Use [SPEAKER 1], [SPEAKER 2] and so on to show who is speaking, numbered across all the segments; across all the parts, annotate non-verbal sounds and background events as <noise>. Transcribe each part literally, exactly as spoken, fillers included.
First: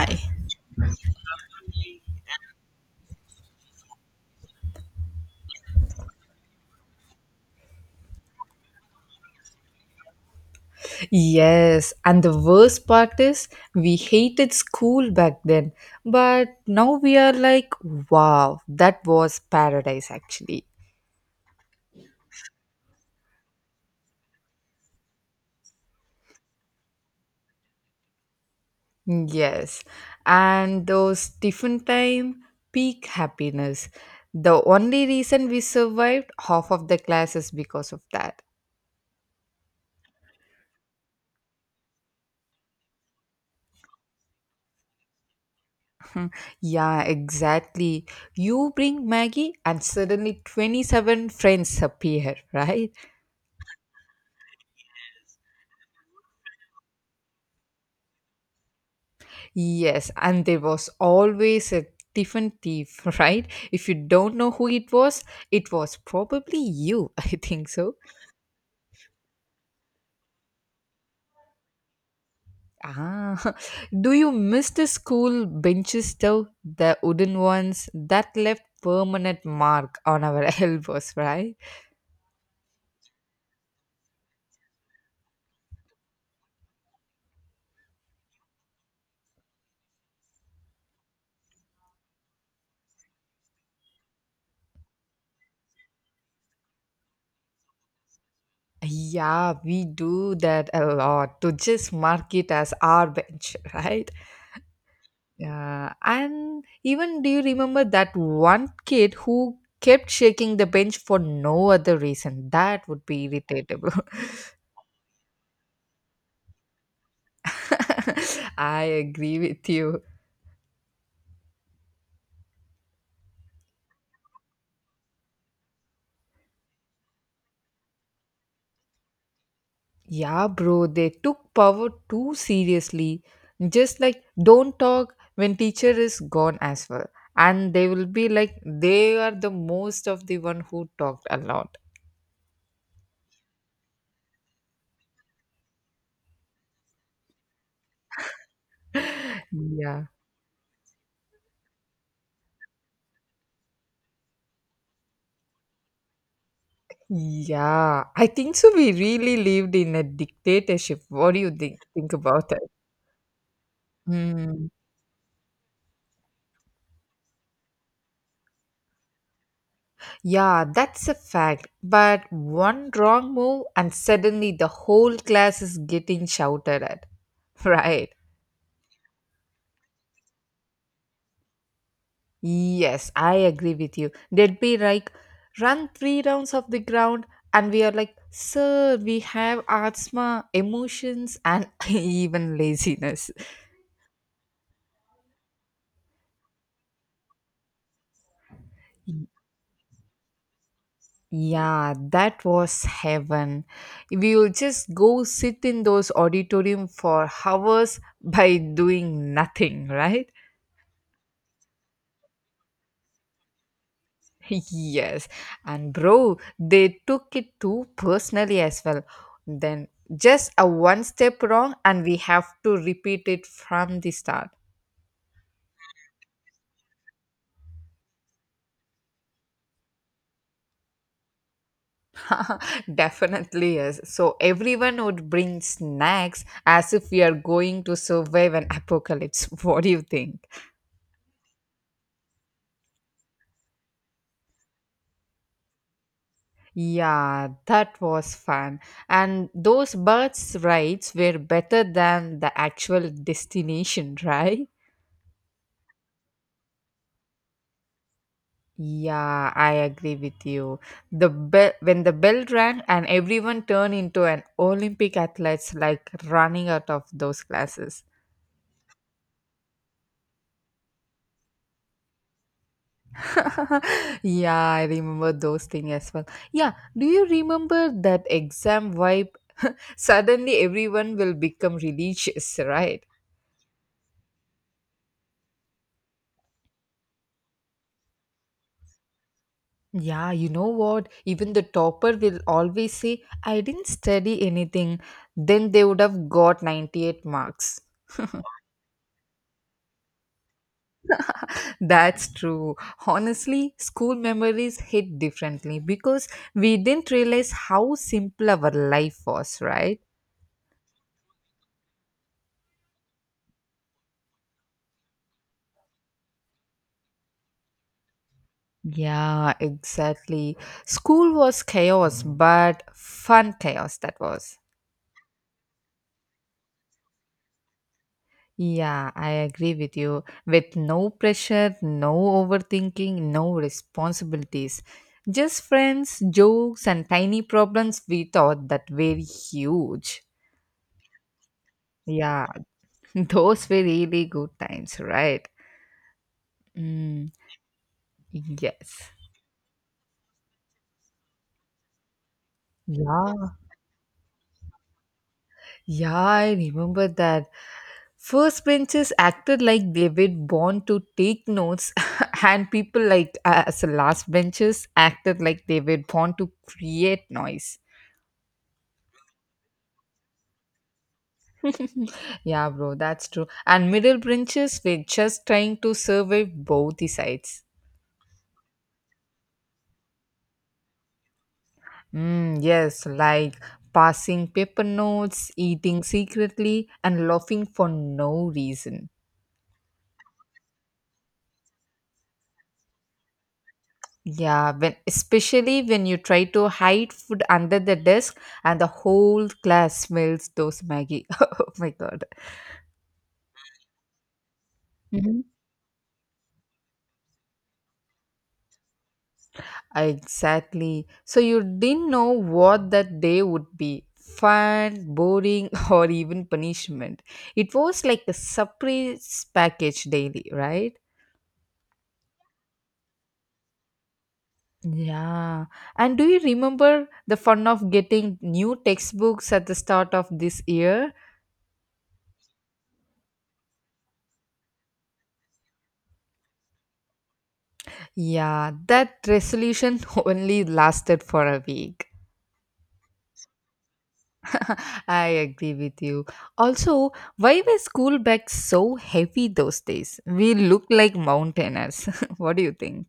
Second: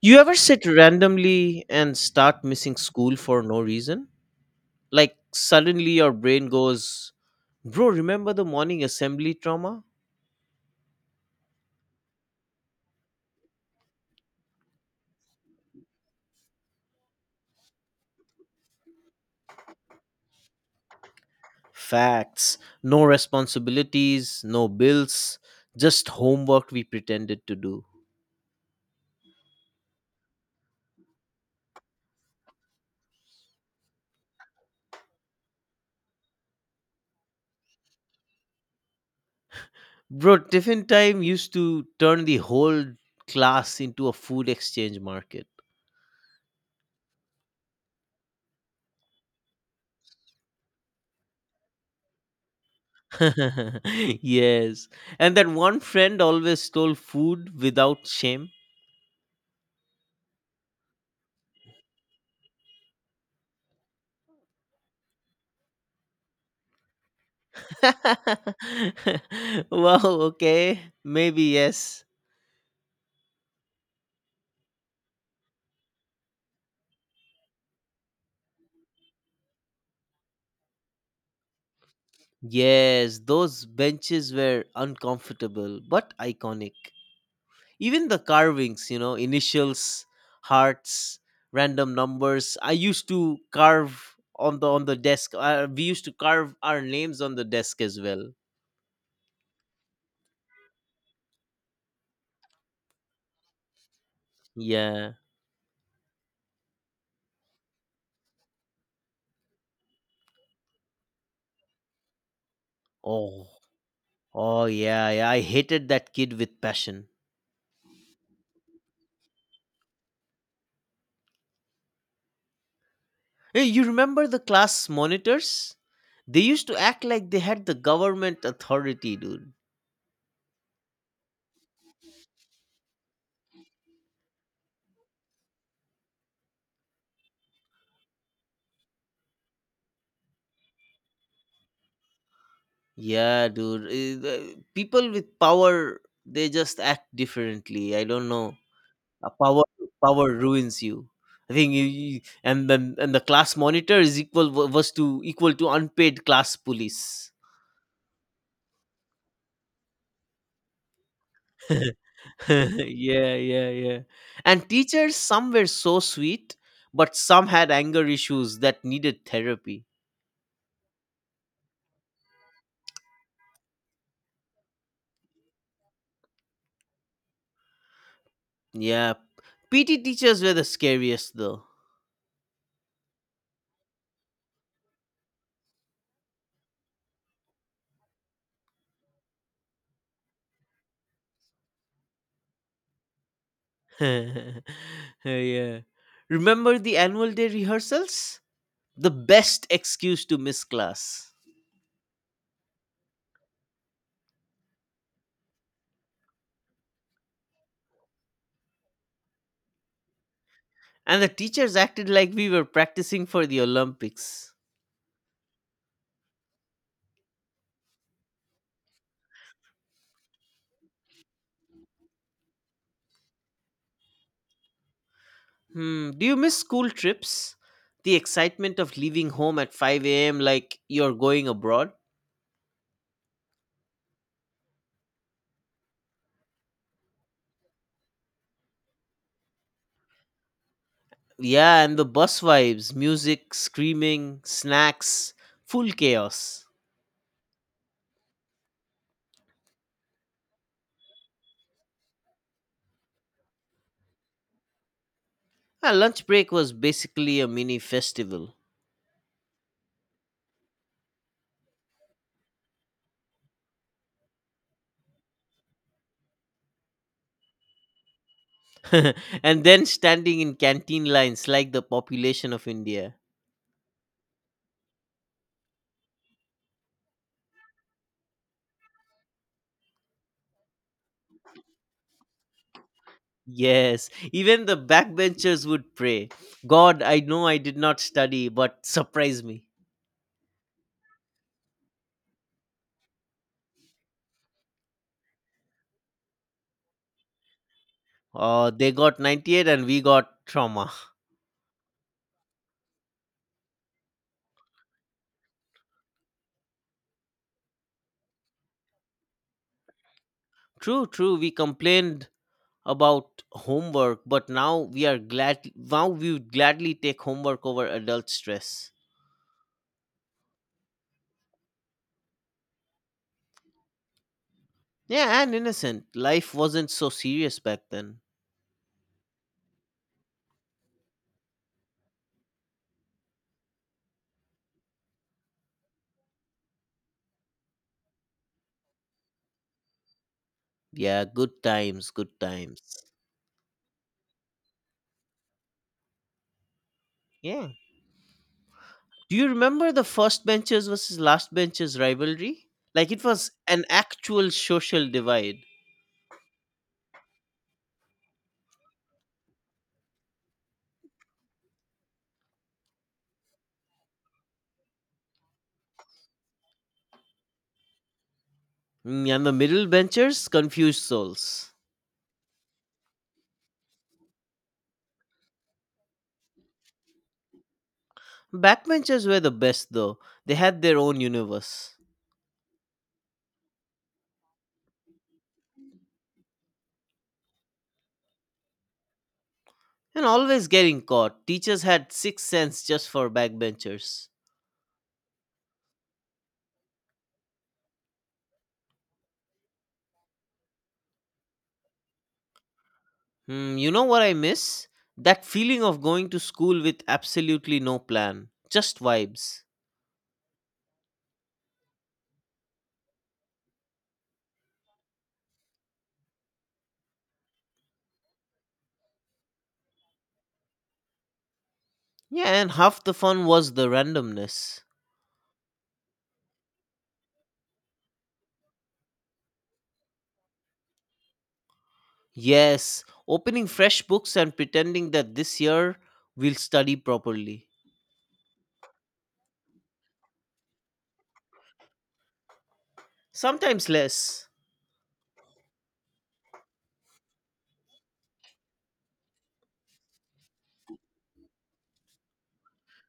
[SPEAKER 1] You ever sit randomly and start missing school for no reason? Like suddenly your brain goes, bro, remember the morning assembly trauma?
[SPEAKER 2] Yes, and the worst part is we hated school back then, but now we are like, wow, that was paradise actually.
[SPEAKER 1] Facts. No responsibilities, no bills, just homework we pretended to do.
[SPEAKER 2] Yes, and those tiffin time, peak happiness. The only reason we survived half of the class is because of that.
[SPEAKER 1] Bro, tiffin time used to turn the whole class into a food exchange market.
[SPEAKER 2] Yeah, exactly. You bring Maggie, and suddenly twenty-seven friends appear, <laughs> right?
[SPEAKER 1] <laughs> Yes. And that one friend always stole food without shame.
[SPEAKER 2] Yes, and there was always a different thief, <laughs> right? If you don't know who it was, it was probably you, <laughs> I think so.
[SPEAKER 1] <laughs> Wow, okay. Maybe yes.
[SPEAKER 2] Ah, <laughs> do you miss the school benches though? The wooden ones that left permanent mark on our <laughs> elbows, right?
[SPEAKER 1] Yes, those benches were uncomfortable but iconic. Even the carvings, you know, initials, hearts, random numbers. I used to carve on the on the desk. Uh, we used to carve our names on the desk as well.
[SPEAKER 2] Yeah, we do that a lot to just mark it as our bench, <laughs> right?
[SPEAKER 1] Yeah.
[SPEAKER 2] Yeah, and even do you remember that one kid who kept shaking the bench for no other reason? That would be
[SPEAKER 1] Oh.
[SPEAKER 2] irritable.
[SPEAKER 1] Oh yeah, yeah. I hated that kid with passion.
[SPEAKER 2] <laughs> I agree with you.
[SPEAKER 1] Hey, you remember the class monitors? They used to act like they had the government authority, dude.
[SPEAKER 2] Yeah, bro, they took power too seriously. Just like don't talk when teacher is gone as well. And they will be like they are the most of the one who talked a lot.
[SPEAKER 1] Yeah, dude. eh, the- People with power, they just act differently. I don't know. A
[SPEAKER 2] <laughs>
[SPEAKER 1] power
[SPEAKER 2] Yeah.
[SPEAKER 1] power ruins you. I think you, you- and then and the class monitor is equal wa- was to equal to unpaid class police.
[SPEAKER 2] Yeah, I think so. We really lived in a dictatorship. What do you think, think
[SPEAKER 1] <laughs>
[SPEAKER 2] about it?
[SPEAKER 1] Yeah, yeah, yeah. And
[SPEAKER 2] Mm.
[SPEAKER 1] teachers, some were so sweet, but some had anger issues that needed therapy.
[SPEAKER 2] Yeah, that's a fact. But one wrong move, and suddenly the whole class is getting shouted at. <laughs> Right.
[SPEAKER 1] Yeah. P T teachers were the scariest though.
[SPEAKER 2] Yes, I agree with you. They'd be like, run three rounds of the ground, and we are like, sir, we have asthma, emotions, and <laughs> even laziness.
[SPEAKER 1] <laughs> Yeah. Remember the annual day rehearsals? The best excuse to miss class.
[SPEAKER 2] Yeah, that was heaven. We will just go sit in those auditorium for hours <laughs> by doing nothing, right? <laughs>
[SPEAKER 1] And the teachers acted like we were practicing for the Olympics.
[SPEAKER 2] Yes. And bro, they took it too personally as well. Then just a one step wrong and we have to repeat it from the start.
[SPEAKER 1] Hmm. Do you miss school trips? The excitement of leaving home at five a m like you're going abroad?
[SPEAKER 2] <laughs> Definitely yes. So everyone would bring snacks as if we are going to survive an apocalypse. <laughs> What do you think?
[SPEAKER 1] Yeah, and the bus vibes music, screaming, snacks, full chaos.
[SPEAKER 2] Yeah, that was fun. And those birds' rides were better than the actual destination, <laughs> right?
[SPEAKER 1] Ah, lunch break was basically a mini festival.
[SPEAKER 2] Yeah, I agree with you. The bell when the bell rang and everyone turned into an Olympic athletes like running out of those classes.
[SPEAKER 1] <laughs> And then standing in canteen lines like the population of India.
[SPEAKER 2] <laughs> yeah, I remember those things as well. Yeah, do you remember that exam vibe? Suddenly everyone will become religious, <laughs> right?
[SPEAKER 1] Yes, even the backbenchers would pray. God, I know I did not study, but surprise me.
[SPEAKER 2] Yeah, you know what? Even the topper will always say, I didn't study anything. Then they would have got ninety-eight marks.
[SPEAKER 1] Oh, they got ninety-eight and we got trauma.
[SPEAKER 2] <laughs> That's true. Honestly, school memories hit differently because we didn't realize how simple our life was, right?
[SPEAKER 1] True, true. We complained about homework, but now we are glad. Now we would gladly take homework over adult stress.
[SPEAKER 2] Yeah, exactly. School was chaos, but fun chaos that was.
[SPEAKER 1] Yeah, and innocent. Life wasn't so serious back then.
[SPEAKER 2] Yeah, I agree with you. With no pressure, no overthinking, no responsibilities. Just friends, jokes, and tiny problems we thought that were huge.
[SPEAKER 1] Yeah, good times, good
[SPEAKER 2] Yeah,
[SPEAKER 1] times.
[SPEAKER 2] <laughs> those were really good times, right? Mm,
[SPEAKER 1] Yeah.
[SPEAKER 2] yes.
[SPEAKER 1] Do you remember the first benchers versus last benchers rivalry? Like it
[SPEAKER 2] Yeah.
[SPEAKER 1] was an actual social divide.
[SPEAKER 2] Yeah, I remember that. First benches acted like they were born to take notes, <laughs> and people like us last benches acted like they were born to create noise.
[SPEAKER 1] Mm, and the middle benchers, confused souls.
[SPEAKER 2] Yeah, bro, that's true. And middle branches were just trying to survive both the sides.
[SPEAKER 1] Backbenchers were the best though. They had their own universe.
[SPEAKER 2] Mm, yes, like passing paper notes, eating secretly, and laughing for no reason.
[SPEAKER 1] And always getting caught. Teachers had sixth sense just for backbenchers.
[SPEAKER 2] Yeah, when especially when you try to hide food under the desk and the whole class smells those Maggie. <laughs> oh my god.
[SPEAKER 1] Hmm, you know what I miss? That feeling of going to school with absolutely no plan. Just vibes.
[SPEAKER 2] Exactly. So you didn't know what that day would be fun, boring, <laughs> or even punishment. It was like a surprise package daily, right?
[SPEAKER 1] Yeah, and half the fun was the randomness.
[SPEAKER 2] Yeah. And do you remember the fun of getting new textbooks at the start of this year?
[SPEAKER 1] Yes, opening fresh books and pretending that this year we'll study properly.
[SPEAKER 2] Yeah, that resolution <laughs> only lasted for a week.
[SPEAKER 1] Sometimes less.
[SPEAKER 2] <laughs> I agree with you. Also, why were school bags so heavy those days? We look like mountaineers. <laughs> what do you think?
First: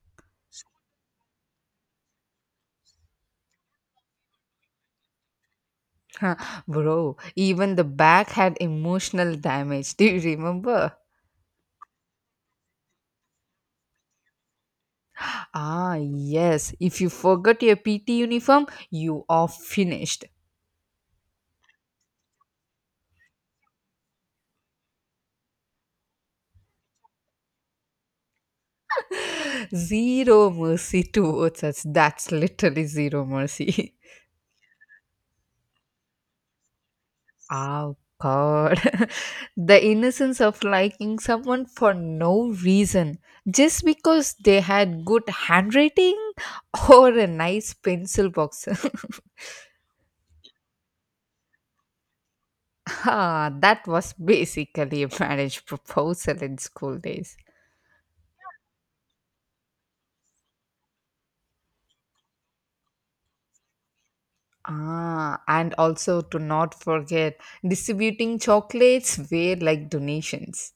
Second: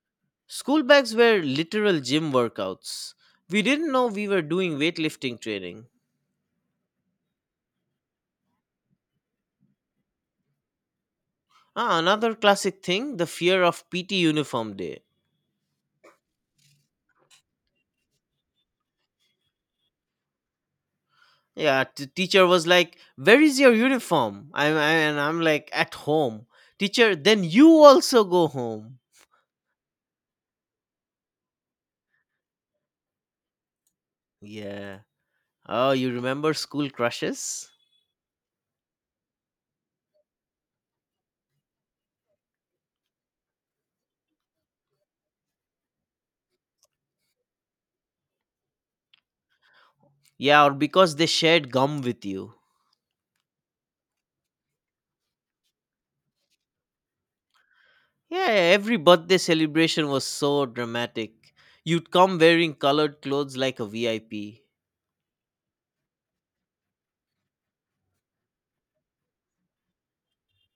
[SPEAKER 1] School bags were literal gym workouts. We didn't know we were doing weightlifting training.
[SPEAKER 2] Huh, Bro, even the bag had emotional damage. <laughs> Do you remember?
[SPEAKER 1] Ah, another classic thing the fear of P T uniform day.
[SPEAKER 2] Ah, yes. If you forgot your P T uniform, you are finished.
[SPEAKER 1] Yeah, t- teacher was like, where is your uniform? I'm, I, and I'm like, at home. Teacher, then you also go home.
[SPEAKER 2] Zero mercy <laughs> towards us. That's literally zero mercy. <laughs>
[SPEAKER 1] Yeah. Oh, you remember school crushes?
[SPEAKER 2] Oh God. <laughs> the innocence of liking someone for no reason, just because they had good handwriting <laughs> or a nice pencil box.
[SPEAKER 1] Yeah, or because they shared gum with you.
[SPEAKER 2] <laughs> ah, that was basically a marriage proposal in school days.
[SPEAKER 1] Yeah, every birthday celebration was so dramatic. You'd come wearing colored clothes like a V I P.
[SPEAKER 2] Ah, and also to not forget distributing chocolates were like donations.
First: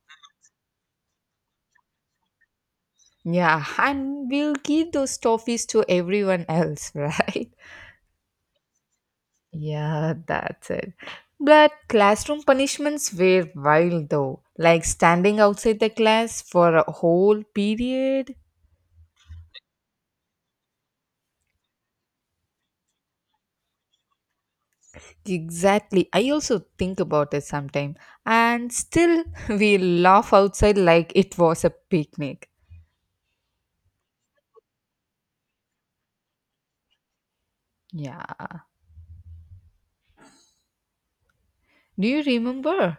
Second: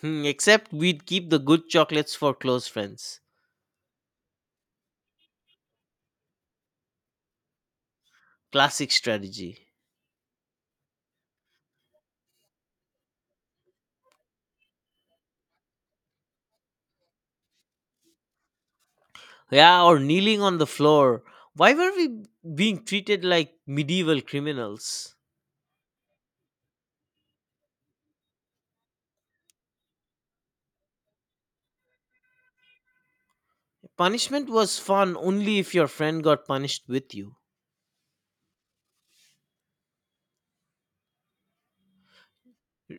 [SPEAKER 1] Hmm, except we'd keep the good chocolates for close friends.
[SPEAKER 2] Yeah, and we'll give those toffees to everyone else, <laughs> right?
[SPEAKER 1] Classic strategy.
[SPEAKER 2] Yeah, that's it. But classroom punishments were wild though, like standing outside the class for a whole period.
[SPEAKER 1] Yeah, or kneeling on the floor. Why were we being treated like medieval criminals?
[SPEAKER 2] Exactly. I also think about it sometime. And still, <laughs> we laugh outside like it was a picnic.
[SPEAKER 1] Punishment was fun only if your friend got punished with you.
[SPEAKER 2] Yeah. Do you remember?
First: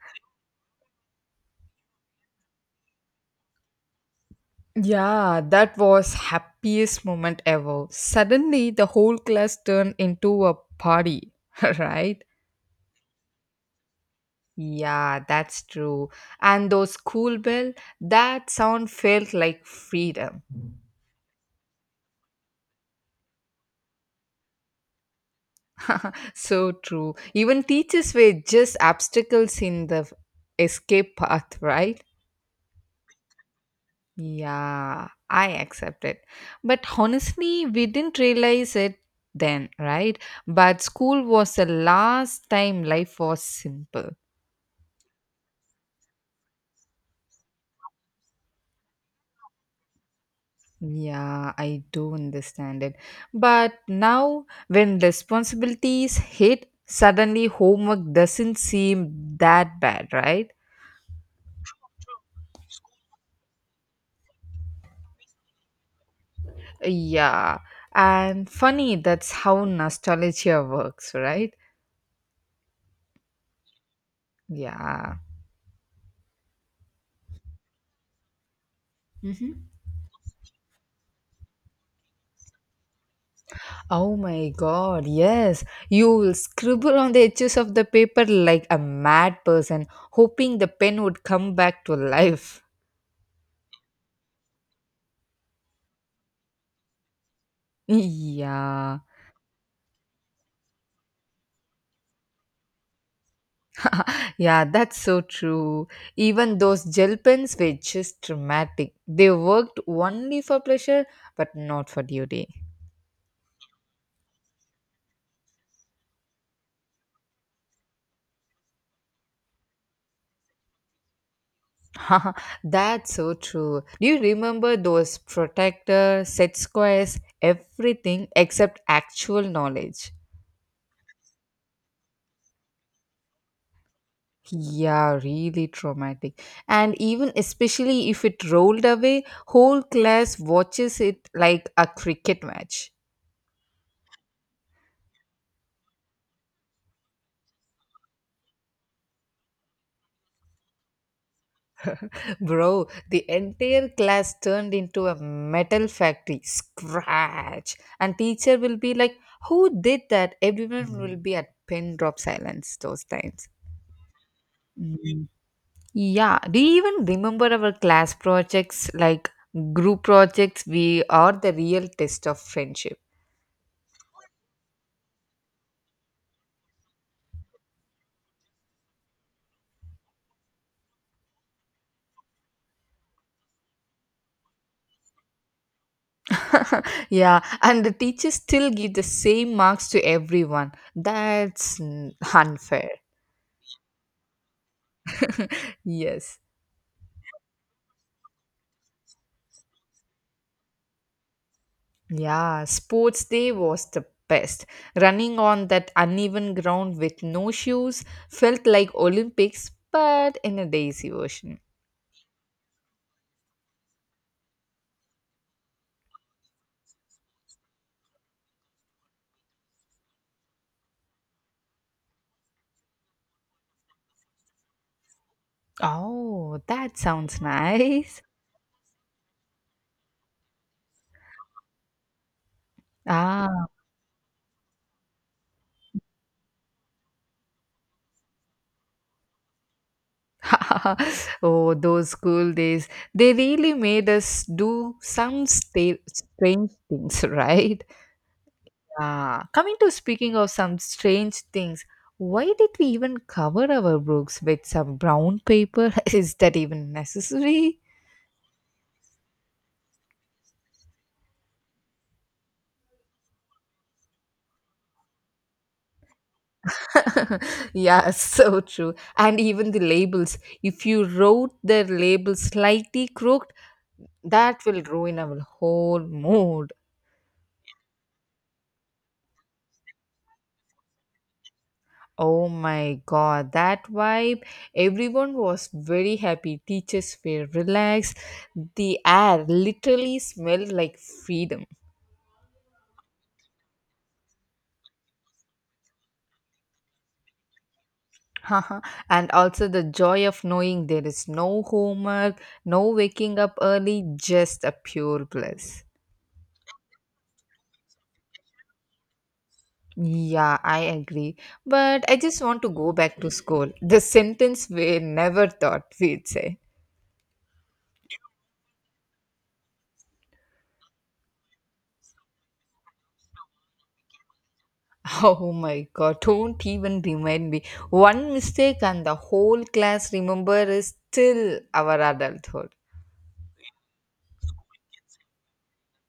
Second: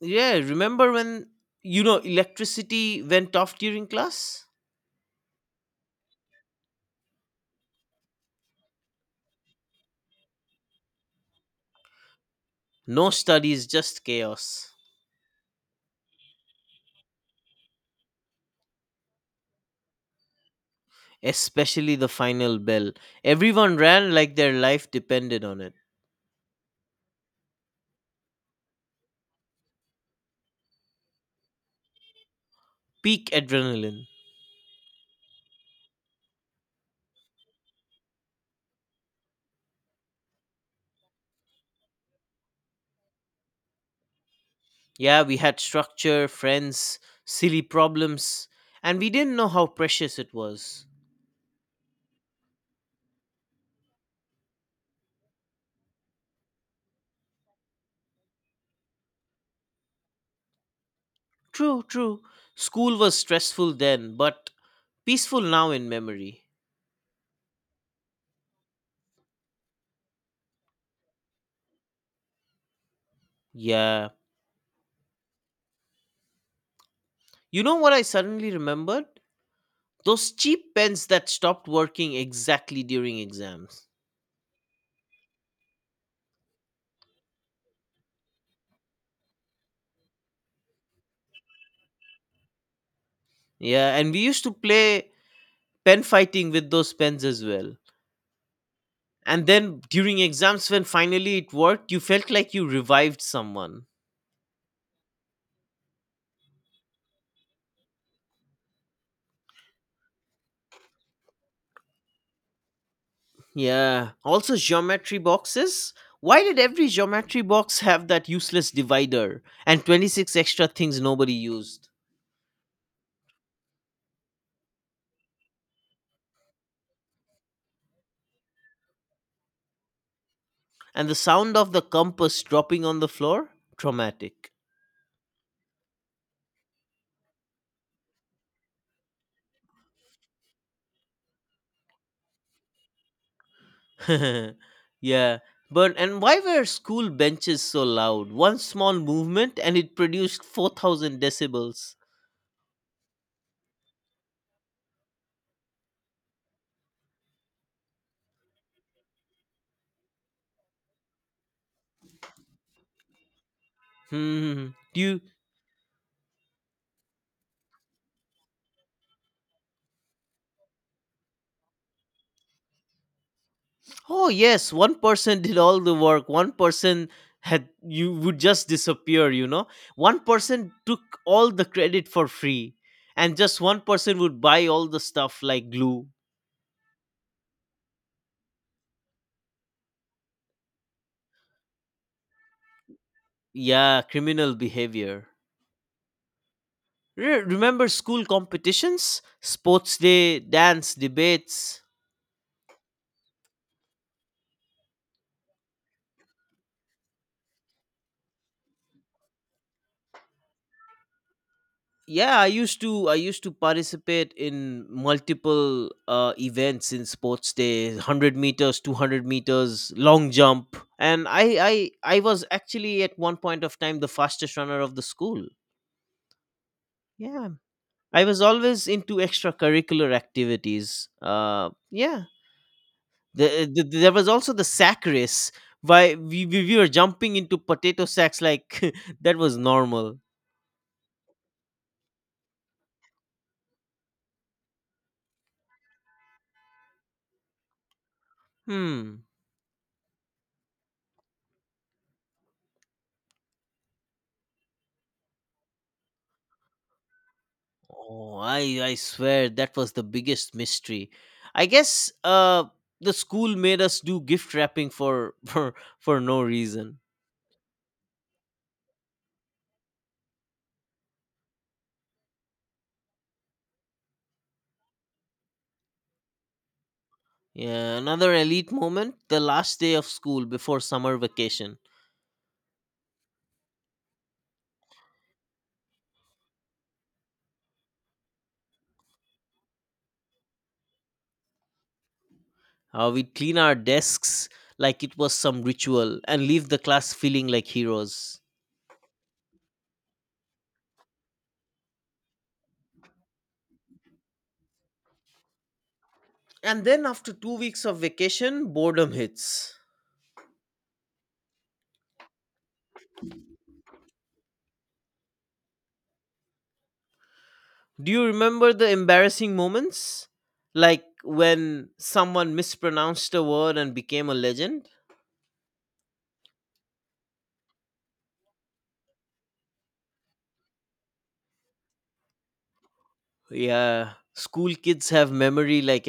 [SPEAKER 1] Yeah, remember when, you know, electricity went off during class?
[SPEAKER 2] Yeah, that was happiest moment ever. Suddenly the whole class turned into a party, <laughs> right?
[SPEAKER 1] No studies, just chaos.
[SPEAKER 2] Yeah, that's true. And those school bell, that sound felt like freedom.
[SPEAKER 1] Especially the final bell. Everyone ran like their life depended on it.
[SPEAKER 2] <laughs> so true. Even teachers were just obstacles in the escape path, right?
[SPEAKER 1] Peak adrenaline.
[SPEAKER 2] Yeah, I accept it. But honestly, we didn't realize it then, right? But school was the last time life was simple.
[SPEAKER 1] Yeah, we had structure, friends, silly problems, and we didn't know how precious it was.
[SPEAKER 2] Yeah, I do understand it. But now, when responsibilities hit, suddenly homework doesn't seem that bad, right?
[SPEAKER 1] True, true. School was stressful then, but peaceful now in memory.
[SPEAKER 2] Yeah. And funny, that's how nostalgia works, right?
[SPEAKER 1] Yeah.
[SPEAKER 2] Yeah.
[SPEAKER 1] You know what I suddenly remembered?
[SPEAKER 2] Hmm.
[SPEAKER 1] Those cheap pens that stopped working exactly during exams.
[SPEAKER 2] Oh my god, yes. You will scribble on the edges of the paper like a mad person, hoping the pen would come back to life.
[SPEAKER 1] Yeah, and we used to play pen fighting with those pens as well.
[SPEAKER 2] <laughs> Yeah.
[SPEAKER 1] And then during exams when finally it worked you felt like you revived someone.
[SPEAKER 2] Yeah, that's so true. Even those gel pens were just dramatic. They worked only for pleasure, but not for duty.
[SPEAKER 1] Yeah, also geometry boxes. Why did every geometry box have that useless divider and twenty-six extra things nobody used?
[SPEAKER 2] <laughs> that's so true. Do you remember those protector, set squares, everything except actual knowledge?
[SPEAKER 1] And the sound of the compass dropping on the floor, traumatic.
[SPEAKER 2] Yeah, really traumatic. And even especially if it rolled away, whole class watches it like a cricket match.
[SPEAKER 1] <laughs> Yeah. But and why were school benches so loud? One small movement and it produced four thousand decibels.
[SPEAKER 2] Bro, the entire class turned into a metal factory. Scratch. And teacher will be like, who did that? Everyone will be at pin drop silence those times.
[SPEAKER 1] Hmm. do you
[SPEAKER 2] Mm. Yeah. Do you even remember our class projects like group projects? We are the real test of friendship.
[SPEAKER 1] Oh yes, one person did all the work. One person had you would just disappear, you know. One person took all the credit for free and just one person would buy all the stuff like glue.
[SPEAKER 2] <laughs> yeah. And the teachers still give the same marks to everyone. That's mm, <laughs> unfair.
[SPEAKER 1] Yeah, criminal behavior.
[SPEAKER 2] Yes.
[SPEAKER 1] Re- remember school competitions? Sports day, dance, debates.
[SPEAKER 2] Yeah, sports day was the best. Running on that uneven ground with no shoes felt like Olympics, but in a daisy version.
[SPEAKER 1] Yeah, i used to i used to participate in multiple uh, events in sports day, 100 meters, 200 meters, long jump, and i i i was actually at one point of time the fastest runner of the school.
[SPEAKER 2] Oh, that sounds
[SPEAKER 1] Yeah,
[SPEAKER 2] nice.
[SPEAKER 1] I was always into extracurricular activities. Uh yeah.
[SPEAKER 2] Ah,
[SPEAKER 1] The, the, there was also the sack race. Why we, we, we were jumping into potato sacks like <laughs> that was normal.
[SPEAKER 2] <laughs> oh, those school days. They really made us do some sta- strange things, <laughs> right?
[SPEAKER 1] Hmm.
[SPEAKER 2] Yeah. Coming to speaking of some strange things, why did we even cover our books with some brown paper? <laughs> Is that even necessary?
[SPEAKER 1] Oh, I I swear that was the biggest mystery. I guess uh the school made us do gift wrapping for <laughs> for for no reason.
[SPEAKER 2] <laughs> yeah, so true. And even the labels, if you wrote their labels slightly crooked, that will ruin our whole mood.
[SPEAKER 1] Yeah, another elite moment, the last day of school before summer vacation.
[SPEAKER 2] Oh my god, that vibe. Everyone was very happy. Teachers were relaxed. The air literally smelled like freedom.
[SPEAKER 1] Uh, we'd clean our desks like it was some ritual and leave the class feeling like heroes.
[SPEAKER 2] <laughs> and also the joy of knowing there is no homework, no waking up early, just a pure bliss.
[SPEAKER 1] And then after 2 weeks of vacation, boredom hits.
[SPEAKER 2] Yeah, I agree. But I just want to go back to school. The sentence we never thought we'd say.
[SPEAKER 1] Do you remember the embarrassing moments? Like when someone mispronounced a word and became a legend?
[SPEAKER 2] <laughs> Oh my god, don't even remind me. One mistake and the whole class remember is till our adulthood.
[SPEAKER 1] Yeah, school kids have memory like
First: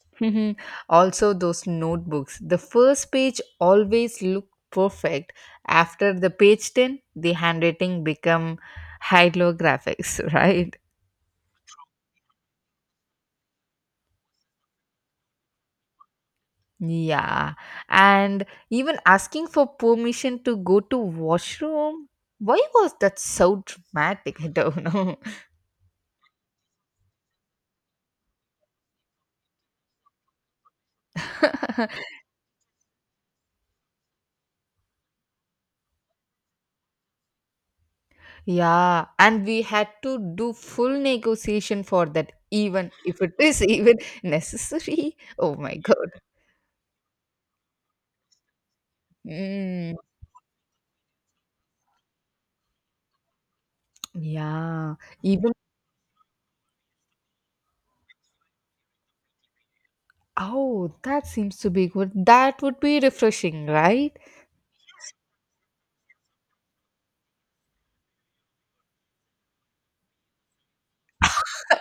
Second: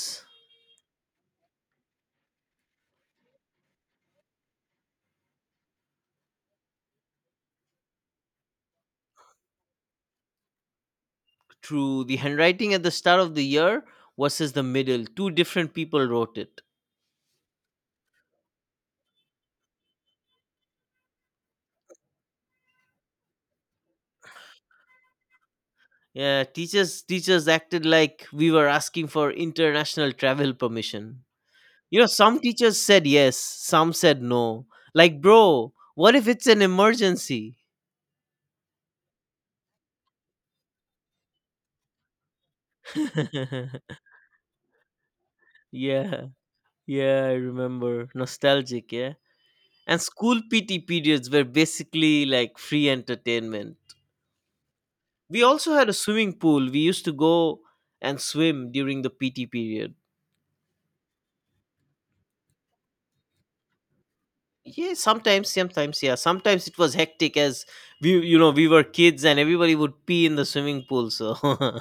[SPEAKER 2] <laughs> Mhm. Also, those notebooks. The first page always looked perfect. After the page ten, the handwriting become hieroglyphics, <laughs> right?
[SPEAKER 1] True, the handwriting at the start of the year versus the middle, two different people wrote it.
[SPEAKER 2] Yeah, and even asking for permission to go to washroom. Why was that so dramatic? <laughs> I don't know.
[SPEAKER 1] Yeah, teachers teachers acted like we were asking for international travel permission. You know,
[SPEAKER 2] <laughs>
[SPEAKER 1] some teachers said yes, some said no. Like, bro, what if it's an emergency?
[SPEAKER 2] yeah, and we had to do full negotiation for that, even if it is <laughs> even
[SPEAKER 1] <laughs>
[SPEAKER 2] necessary. Oh my god.
[SPEAKER 1] Yeah. Yeah, I remember. Nostalgic, yeah.
[SPEAKER 2] Mm,
[SPEAKER 1] And school P T periods were basically like free entertainment.
[SPEAKER 2] yeah,
[SPEAKER 1] We
[SPEAKER 2] even
[SPEAKER 1] also had a swimming pool. We used to go and swim during the P T period.
[SPEAKER 2] oh, that seems to be good. That would be refreshing, right?
[SPEAKER 1] Yeah, sometimes, sometimes, yeah. Sometimes it was hectic as we, you know, we were kids and everybody would pee in the swimming pool. So <laughs>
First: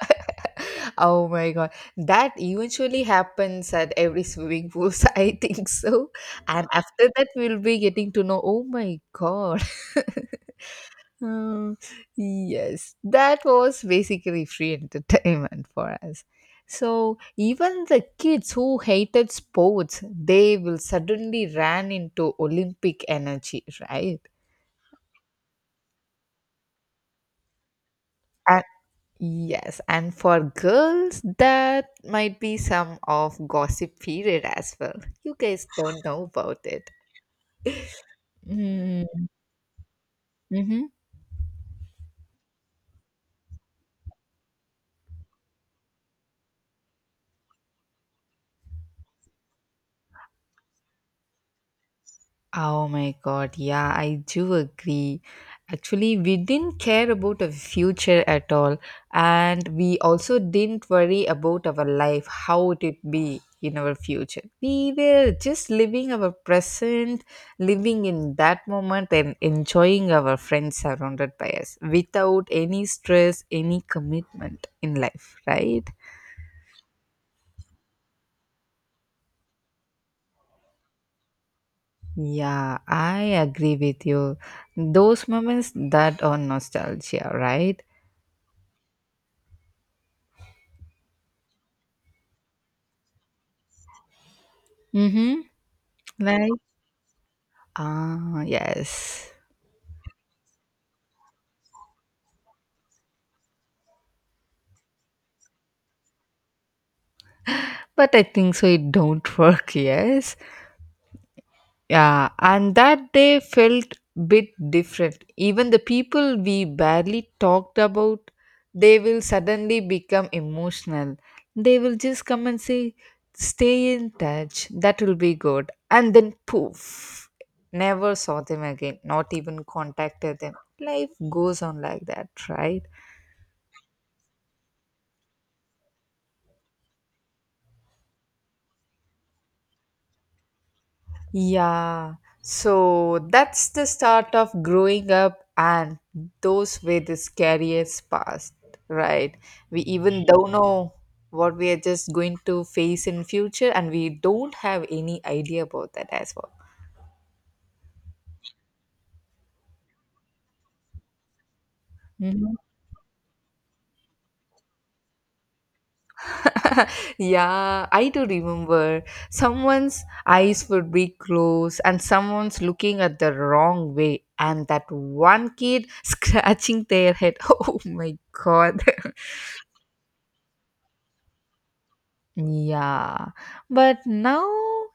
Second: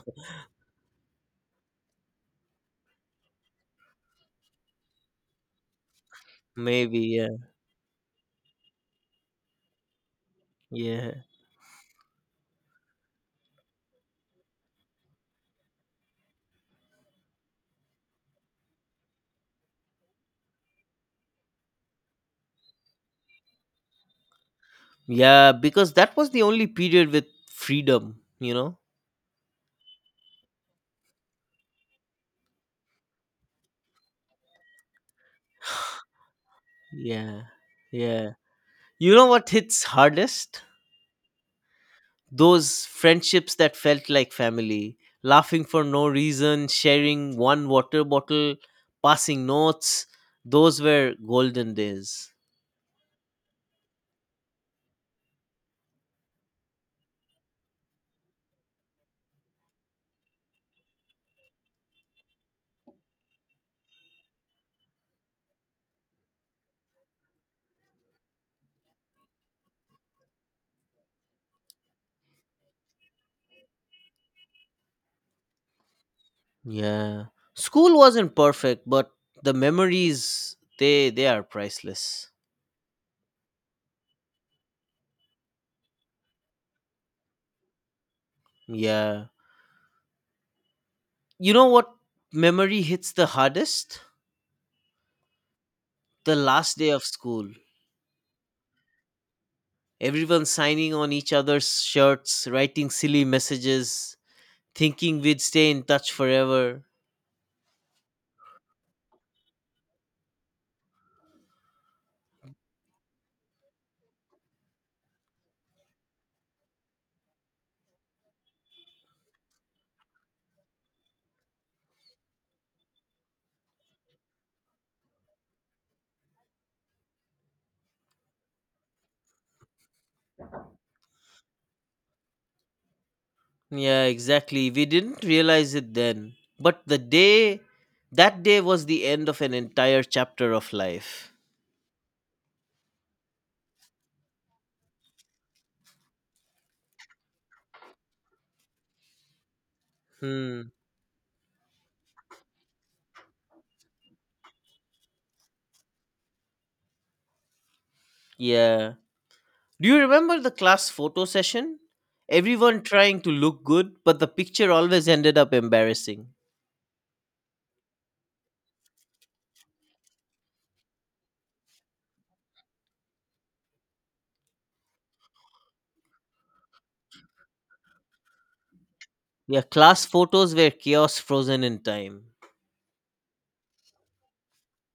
[SPEAKER 2] Oh my god, that eventually happens at every swimming pool. <laughs> I think so. And
[SPEAKER 1] maybe,
[SPEAKER 2] after that,
[SPEAKER 1] yeah,
[SPEAKER 2] we'll be getting to know. Oh my god. <laughs>
[SPEAKER 1] yeah,
[SPEAKER 2] Uh, yes, that was basically free entertainment for us. So even the kids who hated sports, they will suddenly ran into Olympic energy, right?
[SPEAKER 1] yeah, because that was the only period with freedom, you know?
[SPEAKER 2] Yes, and for girls, that might be some of gossip period as well. You guys don't know about it.
[SPEAKER 1] Yeah, yeah. You
[SPEAKER 2] Mm-hmm.
[SPEAKER 1] know what hits hardest? Those friendships that felt like family, laughing for no reason, sharing one water bottle, passing notes. Those were golden days.
[SPEAKER 2] Oh my god, yeah, I do agree. Actually, we didn't care about a future at all, and we also didn't worry about our life, how it would be in our future. We were just living our present, living in that moment, and enjoying our friends surrounded by us without any stress, any commitment in life, right?
[SPEAKER 1] Yeah. School wasn't perfect, but the memories they they are priceless.
[SPEAKER 2] Yeah, I agree with you. Those moments that are nostalgia, right?
[SPEAKER 1] Yeah. You know what memory hits the hardest?
[SPEAKER 2] Mhm.
[SPEAKER 1] The
[SPEAKER 2] Like
[SPEAKER 1] last day of school.
[SPEAKER 2] ah, yes.
[SPEAKER 1] Everyone signing on each other's shirts, writing silly messages, thinking we'd stay in touch forever.
[SPEAKER 2] But I think so it don't <laughs> work, yes. Yeah, and that day felt bit different. Even the people we barely talked about, they will suddenly become emotional. They will just come and say, "Stay in touch. That will be good." And then poof, never saw them again. Not even contacted them. Life goes on like that, right?
[SPEAKER 1] Yeah, exactly. We didn't realize it then. But the day, that day was the end of an entire chapter of life.
[SPEAKER 2] Yeah, so that's the start of growing up, and those were the scariest past, right? We even don't
[SPEAKER 1] Hmm.
[SPEAKER 2] know what we are just going to face in future, and we don't have any idea about that as well.
[SPEAKER 1] Yeah. Do you remember the class photo session?
[SPEAKER 2] Mhm.
[SPEAKER 1] Everyone trying to look good, but the picture always ended up embarrassing.
[SPEAKER 2] <laughs> yeah, I do remember someone's eyes would be closed and someone's looking at the wrong way, and that one kid <laughs> scratching their head. <laughs> Oh my god. <laughs>
[SPEAKER 1] Yeah, class photos were chaos frozen in time.
[SPEAKER 2] Yeah, but now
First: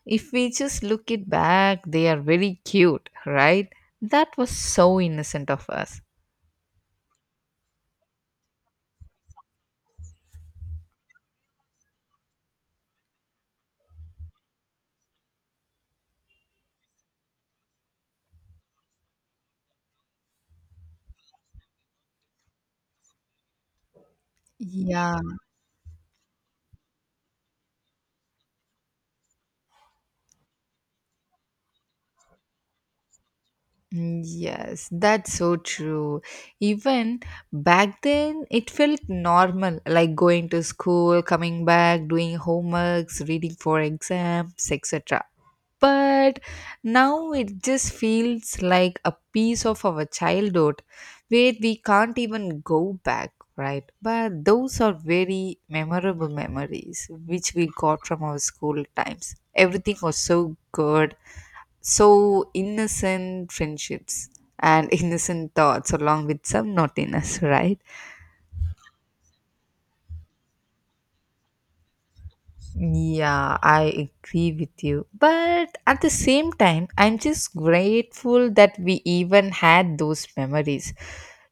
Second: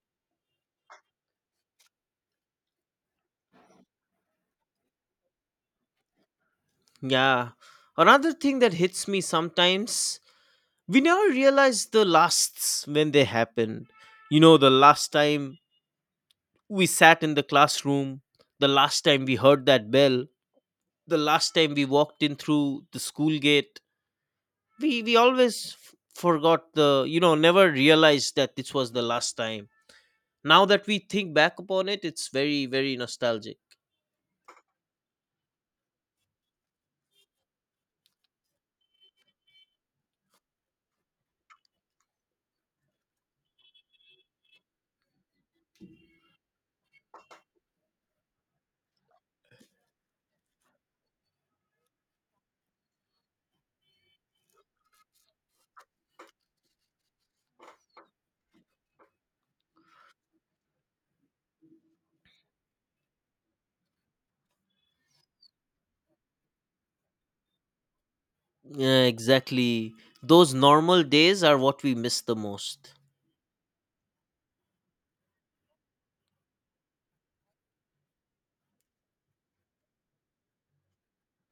[SPEAKER 2] if we just look it back, they are very cute, right? That was so innocent of us.
[SPEAKER 1] Yeah. Another thing that hits me sometimes, we never realize the lasts when they happened. You know, the last time we sat in the classroom, the last time we heard that bell, the last time we walked in through the school gate, we we
[SPEAKER 2] Yeah,
[SPEAKER 1] always f- forgot the you know never realized that this was the last time. Now that we think back upon it, it's very very nostalgic.
[SPEAKER 2] Mm, Yes, that's so true. Even back then, it felt normal, like going to school, coming back, doing homeworks, reading for exams, et cetera. But now it just feels like a piece of our childhood where we can't even go back, right? But those are very memorable memories which we got from our school times. Everything was so good, so innocent friendships and <laughs> innocent thoughts along with some naughtiness, right?
[SPEAKER 1] Yeah, exactly, those normal days are what we miss the most.
[SPEAKER 2] Yeah, I agree with you, but at the same time I'm just grateful that we even had those memories.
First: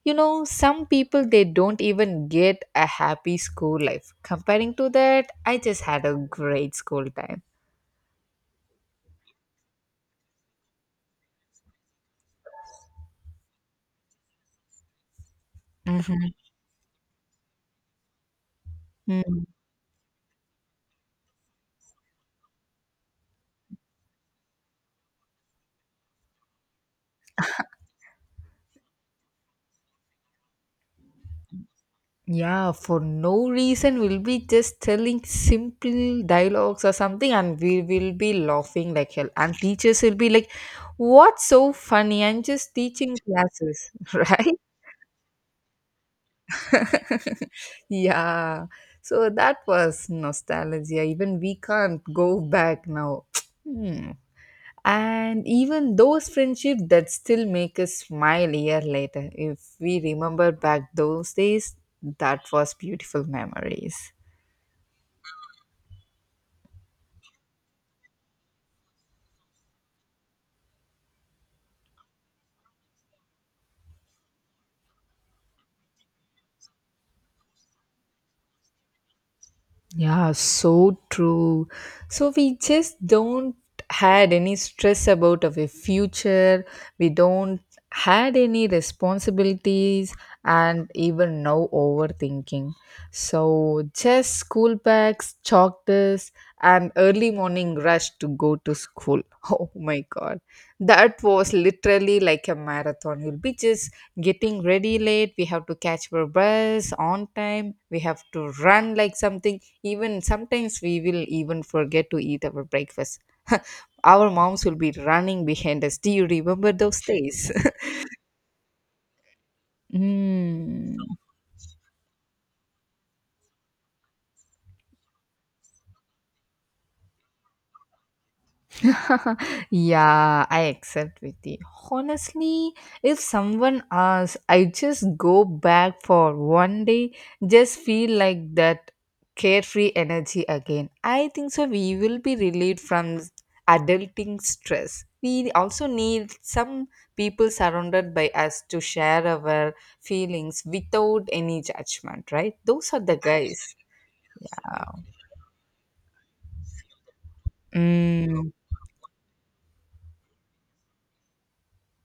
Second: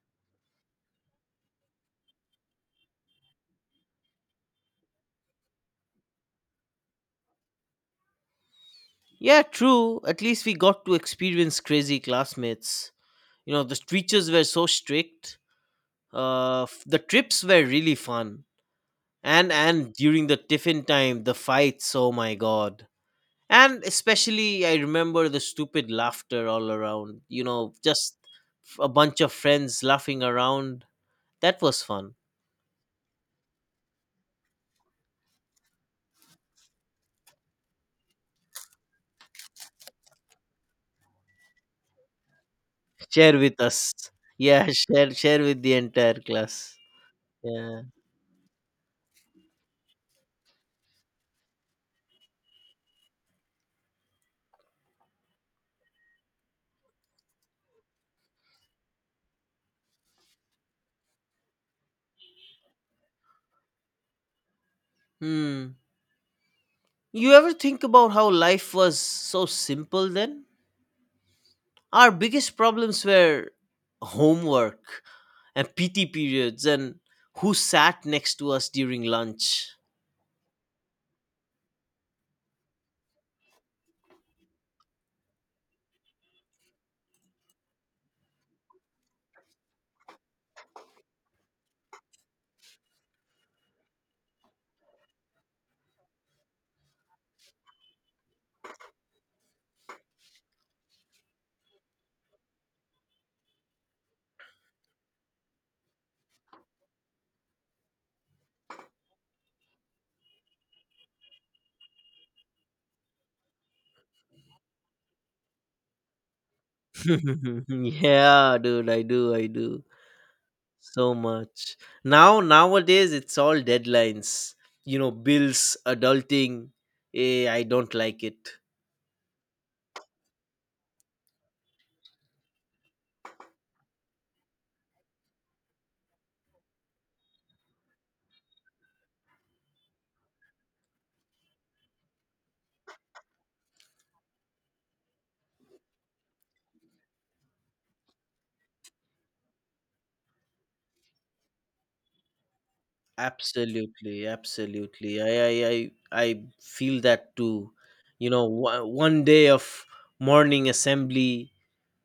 [SPEAKER 2] You know some people, they don't even get a happy school life comparing to that. I just had a great school time.
[SPEAKER 1] Yeah, true, at least we got to experience crazy classmates. You know, the teachers were so strict. Uh f- the trips were really fun.
[SPEAKER 2] Mhm.
[SPEAKER 1] And and during the tiffin time, the fights, oh my god. And especially I remember the stupid laughter all around, you know just a bunch of friends laughing around, that was fun.
[SPEAKER 2] Yeah, for no reason we'll be just telling simple dialogues or something and we will be laughing like hell and teachers will be like, what's so funny, I'm just teaching
[SPEAKER 1] Share with us.
[SPEAKER 2] classes. <laughs> Right.
[SPEAKER 1] Yeah, <laughs> share share with the entire class.
[SPEAKER 2] <laughs>
[SPEAKER 1] Yeah.
[SPEAKER 2] Yeah, so that was nostalgia, even we can't go back now. <tsk> Hmm. And even those friendships that still make us smile a year later if we remember back those days, that was beautiful memories.
[SPEAKER 1] Hmm. You ever think about how life was so simple then? Our biggest problems were homework and PT periods and who sat next to us during lunch.
[SPEAKER 2] Yeah, so true. So we just don't had any stress about our future. We don't had any responsibilities and even no overthinking. So just school bags, chalk this and early morning rush to go to school. <laughs> Oh my god. That was literally like a marathon. We will be just getting ready late. We have to catch our bus on time. We have to run like something. Even sometimes we will even forget to eat our breakfast. <laughs> Our moms will be running behind us. Do you remember those days? <laughs>
[SPEAKER 1] <laughs> Yeah, dude, I do, I do
[SPEAKER 2] Hmm.
[SPEAKER 1] so much. Now, nowadays, it's all deadlines. You know, bills, adulting. Eh, I don't like it.
[SPEAKER 2] <laughs> Yeah, I accept with you. Honestly, if someone asks, I just go back for one day, just feel like that carefree energy again. I think so. We will be relieved from adulting stress. We also need some people surrounded by us to share our feelings without any judgment, right? Those are the guys. <laughs>
[SPEAKER 1] Absolutely,
[SPEAKER 2] Uh,
[SPEAKER 1] absolutely. I, I, I, I feel that too. You know,
[SPEAKER 2] Mm,
[SPEAKER 1] wha- one day of morning assembly,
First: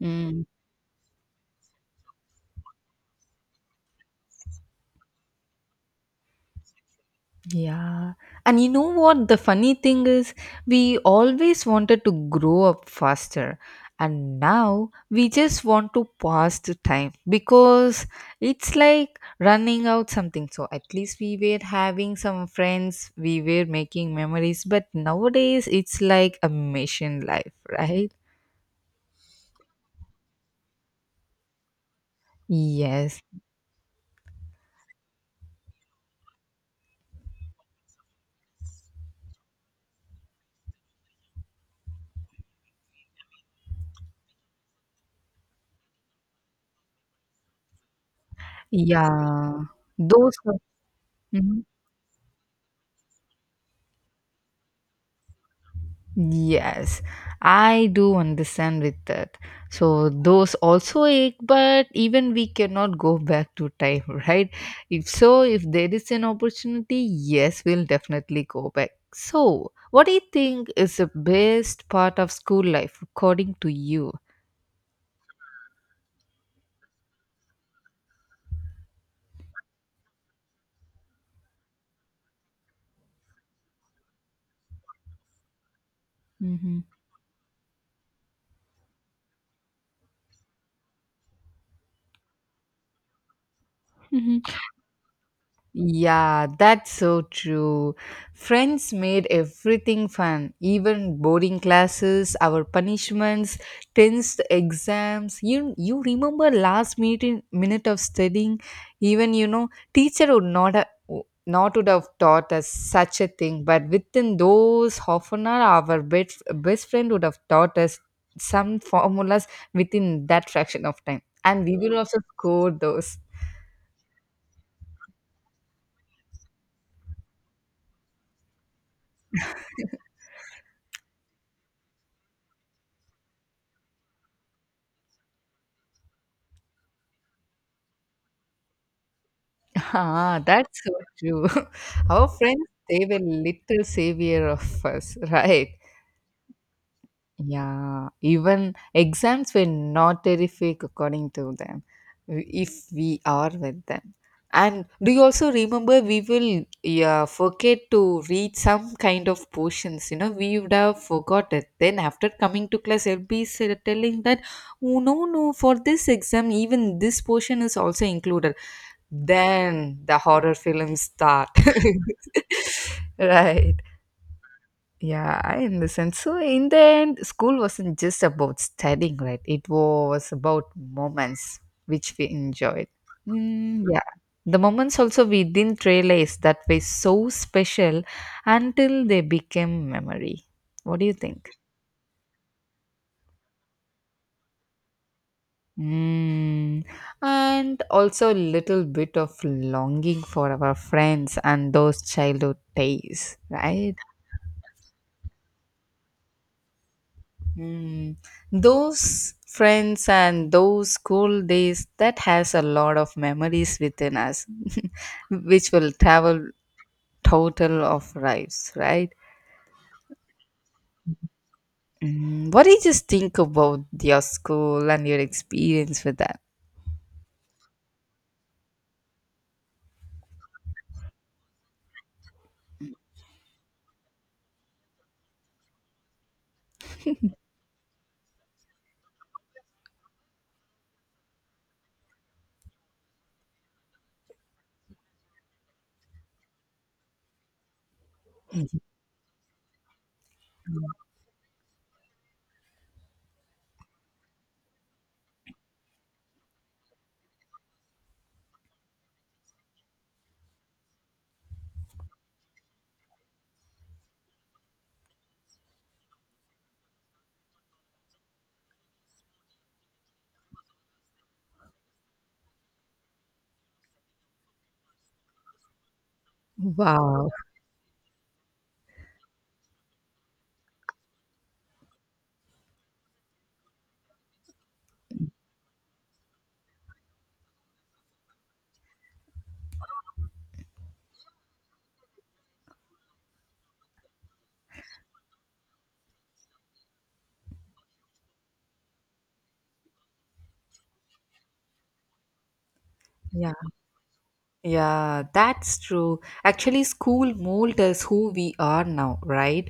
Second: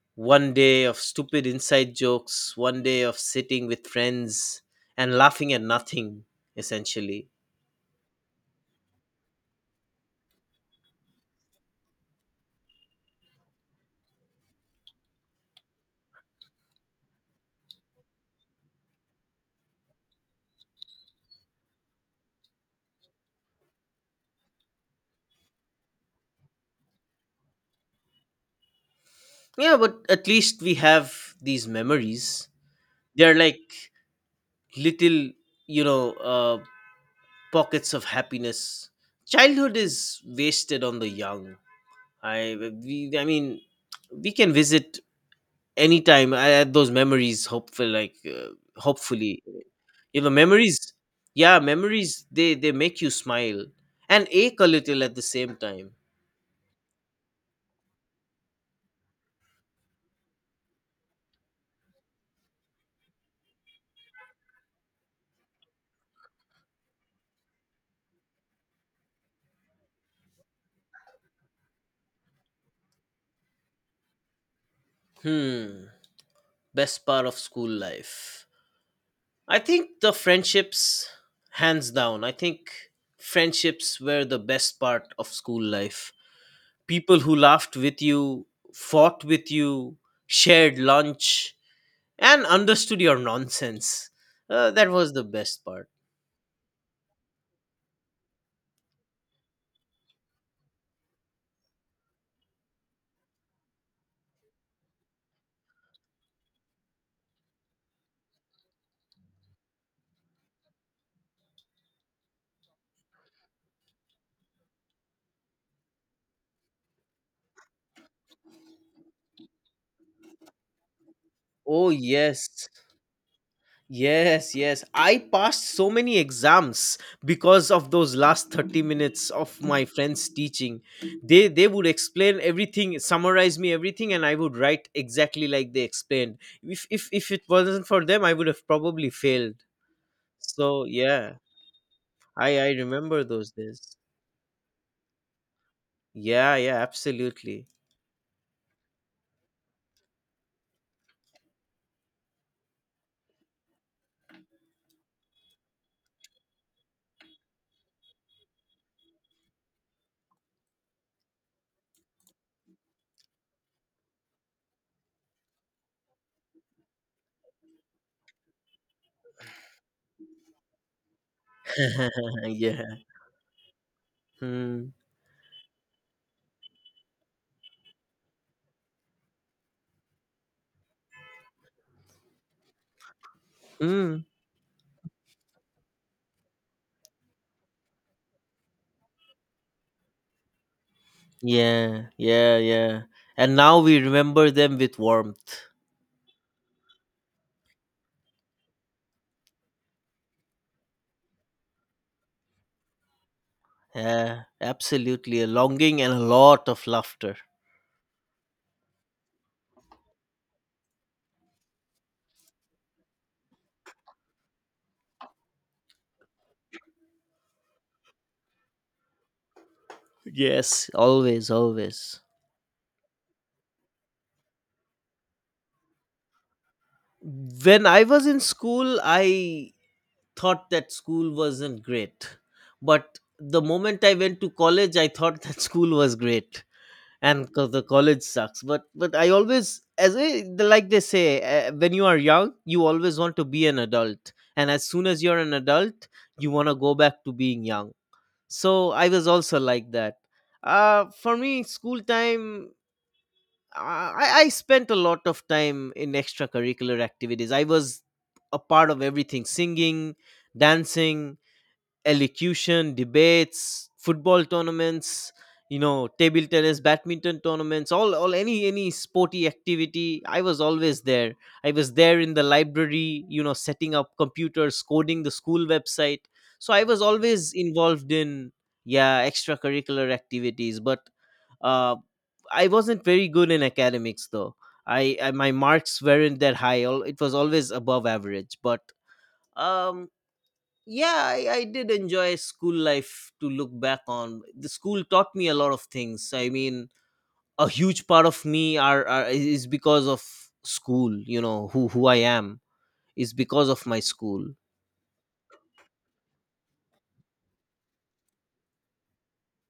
[SPEAKER 2] mm.
[SPEAKER 1] one day of stupid inside jokes, one day of sitting with friends and laughing at nothing, essentially.
[SPEAKER 2] Yeah. And you know what? The funny thing is, we always wanted to grow up faster. And now we just want to pass the time because it's like running out something. So at least we were having some friends, we were making memories. But nowadays it's like a mission life, <laughs> right?
[SPEAKER 1] Yeah, but at least we have these memories.
[SPEAKER 2] Yes.
[SPEAKER 1] They're like little, you know, uh, pockets of happiness. Childhood is wasted on the young. I, we, I mean, we can visit anytime. I had those memories. Hopeful, like, uh, hopefully,
[SPEAKER 2] Yeah.
[SPEAKER 1] you know,
[SPEAKER 2] Those.
[SPEAKER 1] memories. Yeah, memories. They they make you smile and ache a little at the same time.
[SPEAKER 2] Yes, I do understand with that. So those also ache, but even we cannot go <laughs> back to time, <laughs> right? If so, if there is an opportunity, yes, we'll definitely go back. So, what do you think is the best part of school life, according to you?
[SPEAKER 1] Hmm. Best part of school life. I think the friendships, hands down. I think friendships were the best part of school life.
[SPEAKER 2] Mm-hmm.
[SPEAKER 1] People who laughed with you, fought with you, shared lunch, and understood your nonsense. Uh, that was the best part.
[SPEAKER 2] Yeah, that's so true. Friends made everything fun, even boarding classes, our punishments, tensed exams. You you remember last minute minute of studying, even you know teacher would not have, not would have taught us such a thing, but within those half an hour, our best best friend would have taught us some formulas within that fraction of time, and we
[SPEAKER 1] Oh,
[SPEAKER 2] will also
[SPEAKER 1] yes.
[SPEAKER 2] score those.
[SPEAKER 1] Yes, yes. I passed so many exams because of those last 30 minutes of my friends teaching. They they would explain everything, summarize me everything, and I would write exactly like they explained. If if if it wasn't for them, I would have probably failed.
[SPEAKER 2] Ah, that's
[SPEAKER 1] So,
[SPEAKER 2] so
[SPEAKER 1] yeah.
[SPEAKER 2] true. <laughs> Our
[SPEAKER 1] I
[SPEAKER 2] friends,
[SPEAKER 1] I
[SPEAKER 2] they were
[SPEAKER 1] remember those
[SPEAKER 2] little
[SPEAKER 1] days.
[SPEAKER 2] savior of us, right?
[SPEAKER 1] Yeah, yeah, absolutely.
[SPEAKER 2] Yeah, even exams were not terrific according to them, if we are with them. And do you also remember we will, yeah, forget to read some kind of portions? You know, we would have forgot it. Then after coming to class, I'll be s- telling that, oh, no, no, for this exam, even this portion is also included, then the horror films start.
[SPEAKER 1] <laughs> Yeah.
[SPEAKER 2] <laughs> Right.
[SPEAKER 1] Hmm.
[SPEAKER 2] Yeah, I understand. So in the end school wasn't just about studying, right? It was about moments which we enjoyed. Mm, yeah.
[SPEAKER 1] Mm.
[SPEAKER 2] The moments also we didn't realize that were so special until they became memory. What do you think?
[SPEAKER 1] Yeah, yeah, yeah. And now we remember them with warmth.
[SPEAKER 2] Mm, and also a little bit of longing for our friends and those childhood days, right?
[SPEAKER 1] Yeah, absolutely. A longing and a lot of laughter.
[SPEAKER 2] Mm, those friends and those school days that has a lot of memories within us <laughs> which will travel total of lives, right?
[SPEAKER 1] Yes, always, always.
[SPEAKER 2] Mm, what do you just think about your school and your experience with that?
[SPEAKER 1] When I was in school, I thought that school wasn't great. But the moment I went to college, I thought that <laughs> school was great and 'cause the college sucks. But but I always, as I, the- like they say, uh, when you are young, you always want to be an adult, and as soon as you're an adult, you want to go back to being young. So I was also like that. Uh, for me school time, uh, I, I spent a lot of time in extracurricular activities. I was a part of everything: singing, dancing, elocution, debates, football tournaments, you know, table tennis, badminton tournaments, all, all, any any sporty activity. I was always there. I was there in the library, you know, setting up computers, coding the school website. So I was
[SPEAKER 2] Wow.
[SPEAKER 1] always involved in, yeah, extracurricular activities, but uh, I wasn't very good in academics though. I, I My marks weren't that high. Al- It was always above average, but um yeah, I, I did enjoy school life. To look back on, the school taught me a lot of things. I mean, a huge part of me are, are is because of school. You know who who I am is because of my school.
[SPEAKER 2] Yeah, that's true. Actually, school mold us who we are now, right?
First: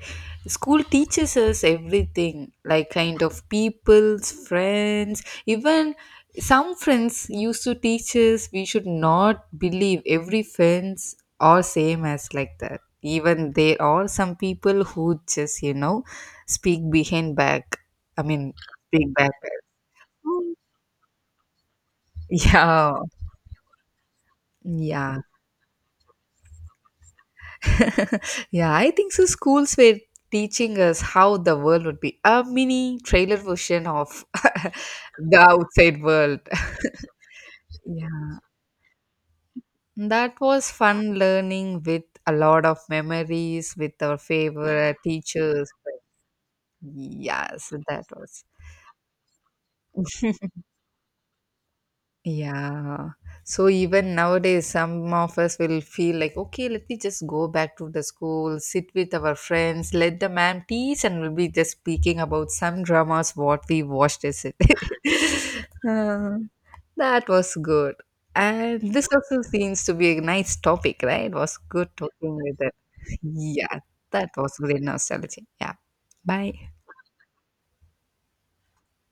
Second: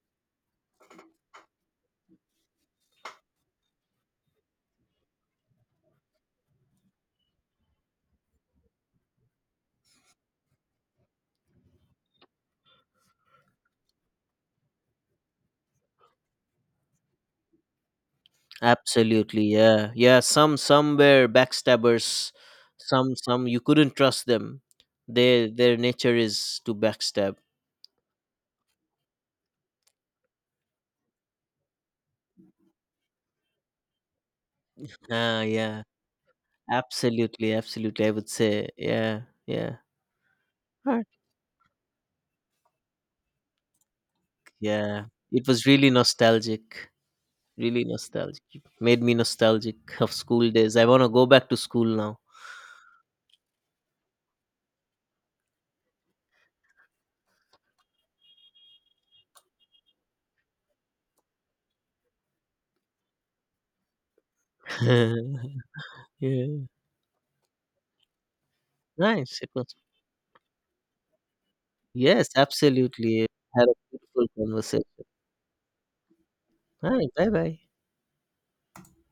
[SPEAKER 2] School teaches us everything, like kind of people's friends. Even some friends used to teach us we should not believe every friends are same as like that. Even there are some people who just, you know, speak behind back. I mean, speak back.
[SPEAKER 1] Absolutely. Yeah, yeah.
[SPEAKER 2] <laughs>
[SPEAKER 1] Some some were backstabbers.
[SPEAKER 2] Yeah,
[SPEAKER 1] Some some you couldn't trust them.
[SPEAKER 2] yeah.
[SPEAKER 1] Their their nature is to backstab.
[SPEAKER 2] <laughs> Yeah, I think so. Schools were teaching us how the world would be a mini trailer version of <laughs> the
[SPEAKER 1] Ah yeah,
[SPEAKER 2] outside world. <laughs>
[SPEAKER 1] absolutely, absolutely, I would
[SPEAKER 2] Yeah,
[SPEAKER 1] say. Yeah. Yeah.
[SPEAKER 2] that was
[SPEAKER 1] Alright.
[SPEAKER 2] fun learning with a lot of memories with our favorite
[SPEAKER 1] Yeah, it was
[SPEAKER 2] teachers.
[SPEAKER 1] really nostalgic.
[SPEAKER 2] Yes,
[SPEAKER 1] Really
[SPEAKER 2] that
[SPEAKER 1] nostalgic.
[SPEAKER 2] was.
[SPEAKER 1] Made me nostalgic of school days. I want to go back to school now.
[SPEAKER 2] Yeah. So even nowadays, some of us will feel like, okay, let me just go back to the school, sit with our friends, let the ma'am teach, and we'll be just speaking about some dramas what we watched yesterday.
[SPEAKER 1] <laughs>
[SPEAKER 2] <laughs> Uh,
[SPEAKER 1] Yeah.
[SPEAKER 2] that was good. And this
[SPEAKER 1] Nice.
[SPEAKER 2] also
[SPEAKER 1] It was.
[SPEAKER 2] seems to be a nice topic, right? It was good
[SPEAKER 1] Yes,
[SPEAKER 2] talking with it.
[SPEAKER 1] absolutely. Had a
[SPEAKER 2] Yeah,
[SPEAKER 1] beautiful
[SPEAKER 2] that was great
[SPEAKER 1] conversation.
[SPEAKER 2] nostalgia. Yeah. Bye.
[SPEAKER 1] Hi. Bye bye.